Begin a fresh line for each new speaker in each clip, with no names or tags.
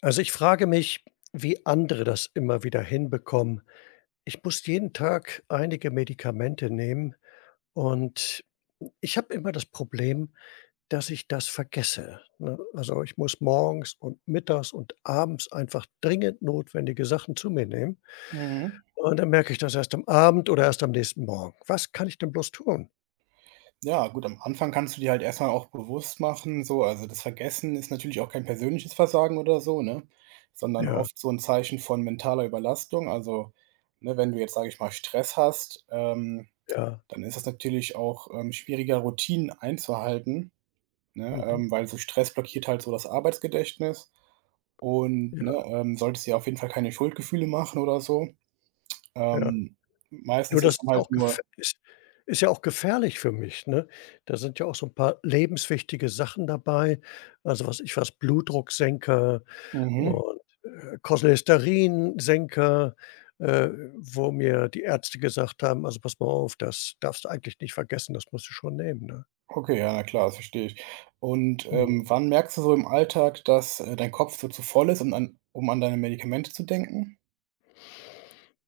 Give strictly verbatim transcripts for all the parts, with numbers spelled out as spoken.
Also, ich frage mich, wie andere das immer wieder hinbekommen. Ich muss jeden Tag einige Medikamente nehmen und ich habe immer das Problem, dass ich das vergesse, ne? Also, ich muss morgens und mittags und abends einfach dringend notwendige Sachen zu mir nehmen
Mhm.
und dann merke ich das erst am Abend oder erst am nächsten Morgen. Was kann ich denn bloß tun?
Ja, gut, am Anfang kannst du dir halt erstmal auch bewusst machen, so also, das Vergessen ist natürlich auch kein persönliches Versagen oder so, ne, sondern
Ja,
oft so ein Zeichen von mentaler Überlastung. Also, ne, wenn du jetzt, sage ich mal, Stress hast, ähm,
ja,
dann ist es natürlich auch, ähm, schwieriger, Routinen einzuhalten, ne,
mhm,
ähm, weil so Stress blockiert halt so das Arbeitsgedächtnis und, ne,
ja,
ähm, solltest dir auf jeden Fall keine Schuldgefühle machen oder so.
ja.
Ähm,
Nur
meistens
das
ist es
ist ja
halt
auch gef
nur
ist ist ja auch gefährlich für mich, ne? Da sind ja auch so 'n paar lebenswichtige Sachen dabei, also, was ich was, Blutdrucksenker
mhm.
und, äh, Cholesterinsenker, äh, wo mir die Ärzte gesagt haben: „Also, pass mal auf, das darfst du eigentlich nicht vergessen, das musst du schon nehmen“, ne?
Okay, ja, na klar, das verstehe ich. Und, ähm,
Mhm.
wann merkst du so im Alltag, dass, äh, dein Kopf so zu voll ist, um an um an deine Medikamente zu denken?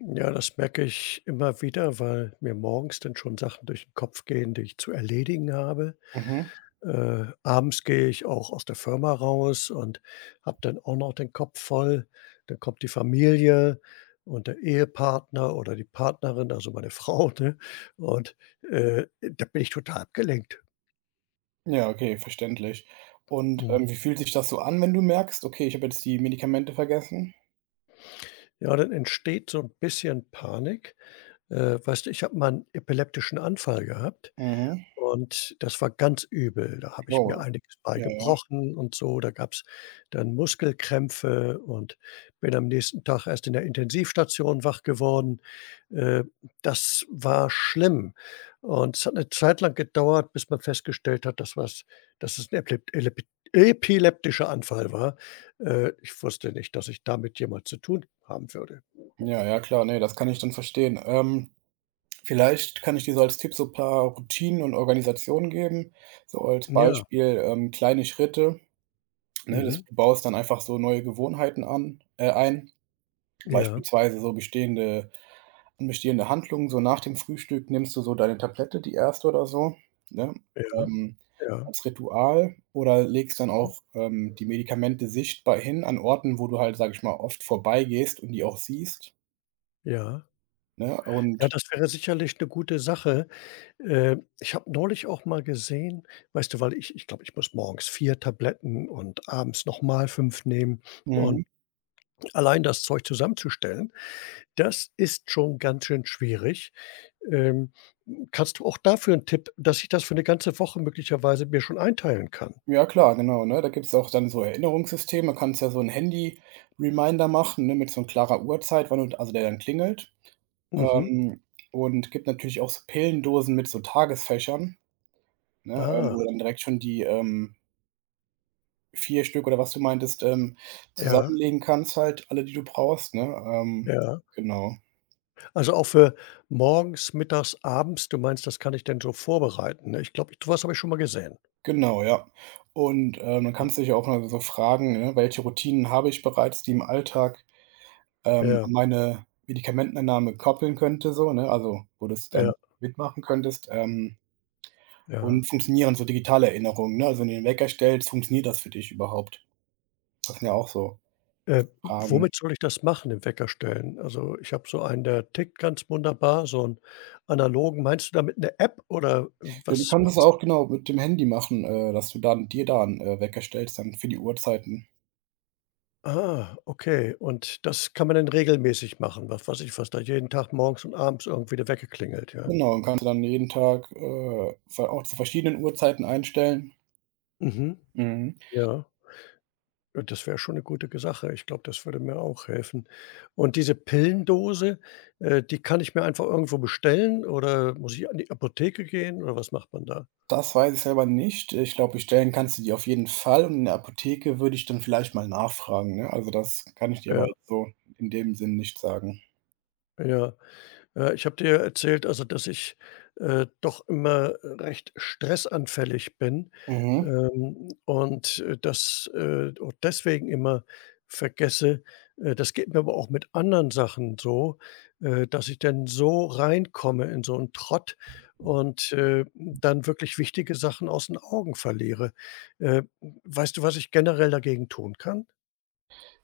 Ja, das merke ich immer wieder, weil mir morgens dann schon Sachen durch den Kopf gehen, die ich zu erledigen habe.
Mhm.
Äh, abends gehe ich auch aus der Firma raus und habe dann auch noch den Kopf voll. Dann kommt die Familie und der Ehepartner oder die Partnerin, also meine Frau, ne? Und, äh, da bin ich total abgelenkt.
Ja, okay, verständlich. Und,
Mhm.
ähm, wie fühlt sich das so an, wenn du merkst: „Okay, ich habe jetzt die Medikamente vergessen?“
Ja, dann entsteht so ein bisschen Panik. Äh, weißt du, ich habe mal einen epileptischen Anfall gehabt.
Mhm.
Und das war ganz übel. Da habe ich
Oh,
mir einiges bei
ja, ja.
gebrochen und so. Da gab's dann Muskelkrämpfe und bin am nächsten Tag erst in der Intensivstation wach geworden. Äh, Das war schlimm. Und es hat eine Zeit lang gedauert, bis man festgestellt hat, dass was dass es ein Eplep Elep epileptischer Anfall war. Äh, ich wusste nicht, dass ich damit jemals zu tun haben würde.
Ja, ja, klar, ne, das kann ich dann verstehen. Ähm, vielleicht kann ich dir so als Tipp so ein paar Routinen und Organisationen geben, so als
Ja,
Beispiel, ähm, kleine Schritte, ne? Das
mhm,
du baust dann einfach so neue Gewohnheiten an äh, ein.
ja,
Beispielsweise so bestehende bestehende Handlungen, so nach dem Frühstück nimmst du so deine Tablette, die erste oder so, ne,
ja,
ähm,
ja,
als Ritual oder legst dann
hm,
auch, ähm, die Medikamente sichtbar hin an Orten, wo du halt, sage ich mal, oft vorbeigehst und die auch siehst,
ja.
ne?
Ja,
Und
das wäre sicherlich eine gute Sache. Äh, ich habe neulich auch mal gesehen, weißt du, weil ich ich glaube, ich muss morgens vier Tabletten und abends noch mal fünf nehmen
mhm,
und allein das Zeug zusammenzustellen, das ist schon ganz schön schwierig. Ähm, Kannst du auch dafür 'n Tipp, dass ich das für 'ne ganze Woche möglicherweise mir schon einteilen kann?
ja klar, genau, ne? Da gibt's auch dann so Erinnerungssysteme. Du kannst ja so ein Handy-Reminder machen, ne, mit so 'n klarer Uhrzeit, wann und also der dann klingelt.
Mhm.
Ähm, und gibt natürlich auch so Pillendosen mit so Tagesfächern. Ne, ähm,
Ah,
wo du dann direkt schon die, ähm, vier Stück oder was du meintest, ähm,
ja,
zusammenlegen kannst halt, alle, die du brauchst, ne? Ähm,
ja.
genau.
Also, auch für morgens, mittags, abends, du meinst, das kann ich denn so vorbereiten, ne? Ich glaube, sowas habe ich schon mal gesehen.
Genau, ja. Und, ähm, dann kannst du dich auch noch so fragen, ne: „Welche Routinen habe ich bereits, die im Alltag, ähm,
Ja,
an meine Medikamenteneinnahme koppeln könnte“, so, ne? Also, wo du es dann
ja,
mitmachen könntest, ähm,
ja.
und funktionieren so digitale Erinnerungen, ne? Also, wenn du den Wecker stellst, funktioniert das für dich überhaupt? Das sind ja auch so
Äh,
Fragen.
Womit soll ich das machen, den Wecker stellen? Also, ich habe so einen, der tickt ganz wunderbar, so 'n analogen. Meinst du damit 'ne App oder
Ja, du
was
kannst es
meinst du?
auch genau mit dem Handy machen, äh, dass du dann dir da 'n, äh, Wecker stellst dann für die Uhrzeiten.
Ah, okay. Und das kann man dann regelmäßig machen, was weiß ich, was da jeden Tag morgens und abends irgendwie der Wecker klingelt, ja?
Genau, und kannst du dann jeden Tag, äh, ver auch zu verschiedenen Uhrzeiten einstellen.
Mhm,
Mhm.
ja. Ja, das wäre schon 'ne gute g Sache. Ich glaube, das würde mir auch helfen. Und diese Pillendose, äh, die kann ich mir einfach irgendwo bestellen oder muss ich an die Apotheke gehen oder was macht man da?
Das weiß ich selber nicht. Ich glaube, bestellen kannst du die auf jeden Fall und in der Apotheke würde ich dann vielleicht mal nachfragen, ne? Also, das kann ich dir aber
Ja,
jetzt so in dem Sinn nicht sagen.
ja. Äh, ich habe dir ja erzählt, also, dass ich, äh, doch immer recht stressanfällig bin,
Mhm.
ähm, und, äh, das, äh und deswegen immer vergesse. Äh, das geht mir aber auch mit anderen Sachen so, äh, dass ich dann so reinkomme in so einen Trott und, äh, dann wirklich wichtige Sachen aus den Augen verliere. Äh, Weißt du, was ich generell dagegen tun kann? Hat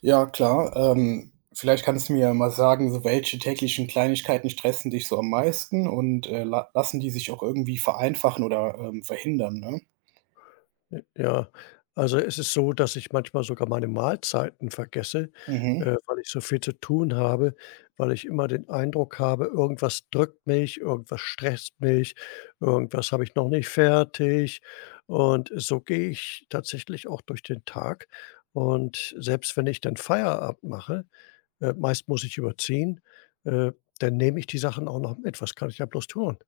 Ja, klar. Ähm, vielleicht kannst du mir ja mal sagen, so welche täglichen Kleinigkeiten stressen dich so am meisten und, äh, la lassen die sich auch irgendwie vereinfachen oder, ähm, verhindern, ne?
Ja, also, es ist so, dass ich manchmal sogar meine Mahlzeiten vergesse,
Mhm.
äh, weil ich so viel zu tun habe, weil ich immer den Eindruck habe, irgendwas drückt mich, irgendwas stresst mich, irgendwas habe ich noch nicht fertig. Und so gehe ich tatsächlich auch durch den Tag. Und selbst wenn ich dann Feierabend mache, äh, meist muss ich überziehen, äh, dann nehme ich die Sachen auch noch mit. Was kann ich da bloß tun?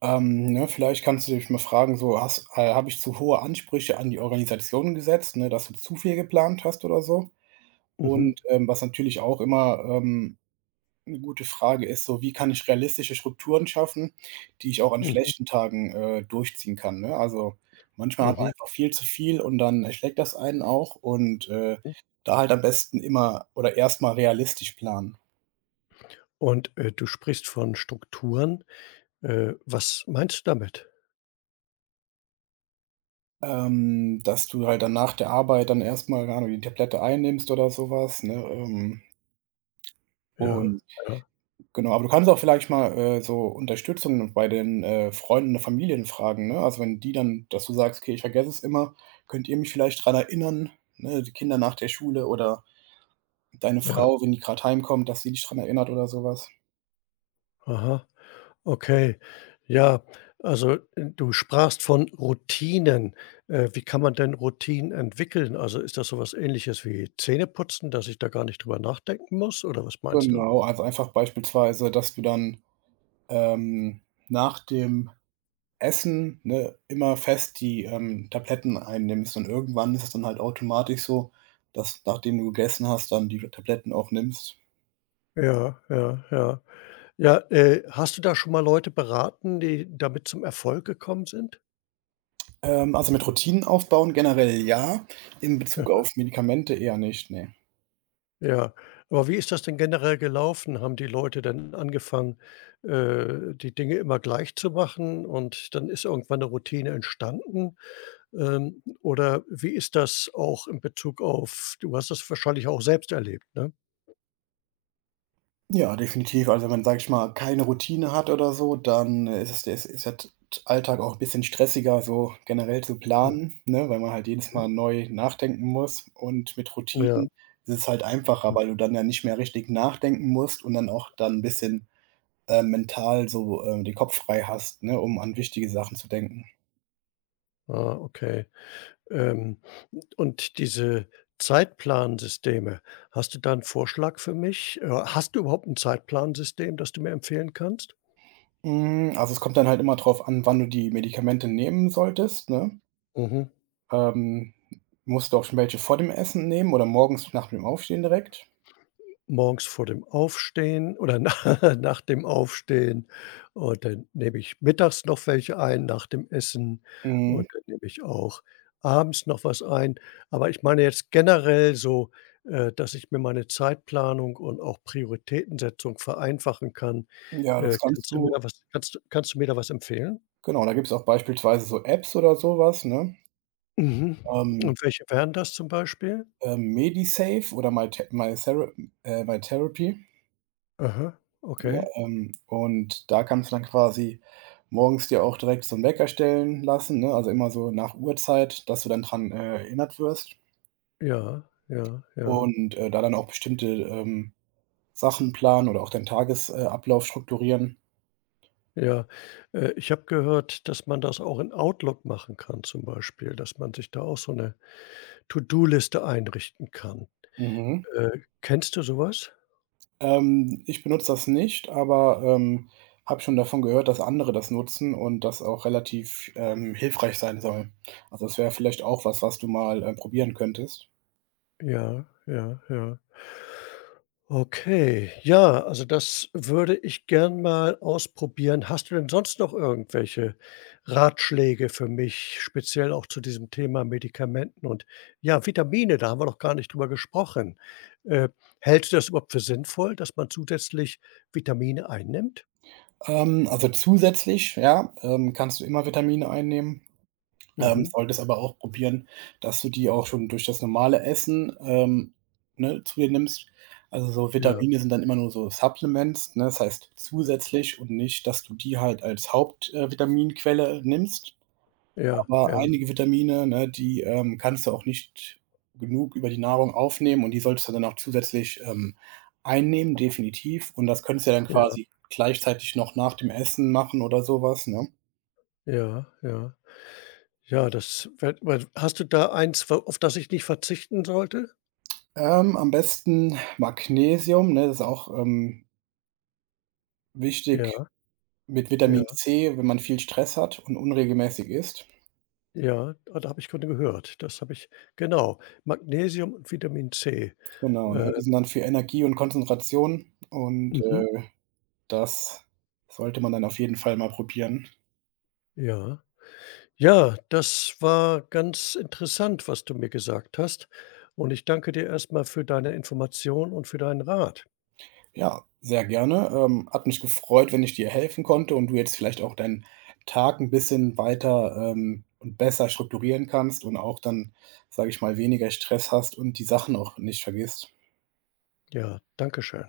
Ähm, ne, vielleicht kannst du dich mal fragen, so hast äh, habe ich zu hohe Ansprüche an die Organisation gesetzt, ne, dass du zu viel geplant hast oder so?
Mhm,
Und, ähm, was natürlich auch immer, ähm eine gute Frage ist so, wie kann ich realistische Strukturen schaffen, die ich auch an
mhm,
schlechten Tagen, äh, durchziehen kann, ne? Also, manchmal hat man
mhm,
einfach viel zu viel und dann schlägt das einen auch und, äh,
mhm.
da halt am besten immer oder erstmal realistisch planen.
Und, äh, du sprichst von Strukturen. Äh, was meinst du damit?
Ähm, dass du halt dann nach der Arbeit dann erstmal mal, keine Ahnung, die Tablette einnimmst oder sowas, ne? Ähm,
Ja,
und
ja,
Genau, aber du kannst auch vielleicht mal, äh, so Unterstützung bei den, äh, Freunden oder Familien fragen, ne? Also, wenn die dann dass du sagst: „Okay, ich vergesse es immer, könnt ihr mich vielleicht dran erinnern?“ Ne, die Kinder nach der Schule oder deine
ja.
Frau, wenn die gerade heimkommt, dass sie dich dran erinnert oder sowas.
Aha, okay. Ja, also, äh, du sprachst von Routinen. Äh, wie kann man denn Routinen entwickeln? Also, ist das so was Ähnliches wie Zähneputzen, dass ich da gar nicht drüber nachdenken muss oder was meinst du?
Genau, also, einfach beispielsweise, dass du dann, ähm, nach dem Essen, ne, immer fest die, ähm, Tabletten einnimmst und irgendwann ist es dann halt automatisch so, dass nachdem du gegessen hast, dann die Tabletten auch nimmst.
Ja, ja, ja. Ja, äh, hast du da schon mal Leute beraten, die damit zum Erfolg gekommen sind?
Ähm, also, mit Routinen aufbauen generell ja, in Bezug auf Medikamente eher nicht, ne.
Ja, aber wie ist das denn generell gelaufen? Haben die Leute dann angefangen, äh, die Dinge immer gleich zu machen und dann ist irgendwann 'ne Routine entstanden? Ähm, oder wie ist das auch in Bezug auf du hast das wahrscheinlich auch selbst erlebt, ne?
Ja, definitiv. Also, wenn man, sage ich mal, keine Routine hat oder so, dann ist es ist ist der T Alltag auch 'n bisschen stressiger, so generell zu planen, ne, weil man halt jedes Mal neu nachdenken muss. Und mit
Hm, ja,
Routinen ist es halt einfacher,
hm,
weil du dann ja nicht mehr richtig nachdenken musst und dann auch dann 'n bisschen, äh, mental so, ähm, den Kopf frei hast, ne, um an wichtige Sachen zu denken.
ah, okay. Ähm, und diese Zeitplansysteme, hast du da 'n Vorschlag für mich? Äh, hast du überhaupt 'n Zeitplansystem, das du mir empfehlen kannst?
Hm, also, es kommt dann halt immer drauf an, wann du die Medikamente nehmen solltest, ne?
Mhm.
Ähm, musst du auch schon welche vor dem Essen nehmen oder morgens nach dem Aufstehen direkt?
Morgens vor dem Aufstehen oder na nach dem Aufstehen und dann nehme ich mittags noch welche ein nach dem Essen
Mhm.
und dann nehme ich auch abends noch was ein. Aber ich meine jetzt generell so, äh, dass ich mir meine Zeitplanung und auch Prioritätensetzung vereinfachen kann.
Ja, das
Äh,
kannst
kannst du mir
du
da was kannst du kannst du mir da was empfehlen?
genau, da gibt es auch beispielsweise so Apps oder sowas, ne?
Mhm.
Ähm,
Und welche wären das zum Beispiel?
ähm, Medisave oder my mythera äh, myTherapy,
Aha,
ne?
okay.
Ähm, und da kannst du dann quasi morgens dir auch direkt so 'n Wecker stellen lassen, ne? Also, immer so nach Uhrzeit, dass du dann dran, äh, erinnert wirst
Ja, ja, ja.
und, äh, da dann auch bestimmte, ähm Sachen planen oder auch deinen Tagesablauf strukturieren.
Ja, äh, ich habe gehört, dass man das auch in Outlook machen kann zum Beispiel, dass man sich da auch so eine To-do-Liste einrichten kann.
Mhm.
Äh, kennst du sowas?
Ähm, ich benutze das nicht, aber, ähm, habe schon davon gehört, dass andere das nutzen und das auch relativ, ähm, hilfreich sein soll. Also, das wäre vielleicht auch was, was du mal, äh, probieren könntest.
Ja, ja, ja. Okay, ja, also das würde ich gern mal ausprobieren. Hast du denn sonst noch irgendwelche Ratschläge für mich, speziell auch zu diesem Thema Medikamenten und ja, Vitamine, da haben wir noch gar nicht drüber gesprochen. Äh, Hältst du das überhaupt für sinnvoll, dass man zusätzlich Vitamine einnimmt?
Ähm, also zusätzlich, ja, ähm, kannst du immer Vitamine einnehmen. Ähm,
Mhm.
solltest aber auch probieren, dass du die auch schon durch das normale Essen, ähm, ne, zu dir nimmst. Also, so
Ja,
Vitamine sind dann immer nur so Supplements, ne? Das heißt zusätzlich und nicht, dass du die halt als Hauptvitaminquelle äh, Vitaminquelle nimmst.
ja,
Aber
ja,
einige Vitamine, ne, die, ähm, kannst du auch nicht genug über die Nahrung aufnehmen und die solltest du dann auch zusätzlich, ähm, einnehmen, definitiv. Und das könntest du ja dann
ja,
quasi gleichzeitig noch nach dem Essen machen oder sowas, ne?
ja, ja. Ja, das wird weil hast du da eins, wa auf das ich nicht verzichten sollte?
Ähm, am besten Magnesium, ne? Das ist auch, ähm, wichtig
Ja,
mit Vitamin
ja,
C, wenn man viel Stress hat und unregelmäßig isst.
ja, ah, da habe ich gerade gehört. Das habe ich, genau, Magnesium und Vitamin C.
Genau,
Äh,
ne? Die sind dann für Energie und Konzentration und,
mhm,
äh, das sollte man dann auf jeden Fall mal probieren.
ja. Ja, das war ganz interessant, was du mir gesagt hast und ich danke dir erstmal für deine Information und für deinen Rat.
Ja, sehr gerne. Ähm, hat mich gefreut, wenn ich dir helfen konnte und du jetzt vielleicht auch deinen Tag ein bisschen weiter, ähm, und besser strukturieren kannst und auch dann, sage ich mal, weniger Stress hast und die Sachen auch nicht vergisst.
Ja, danke schön.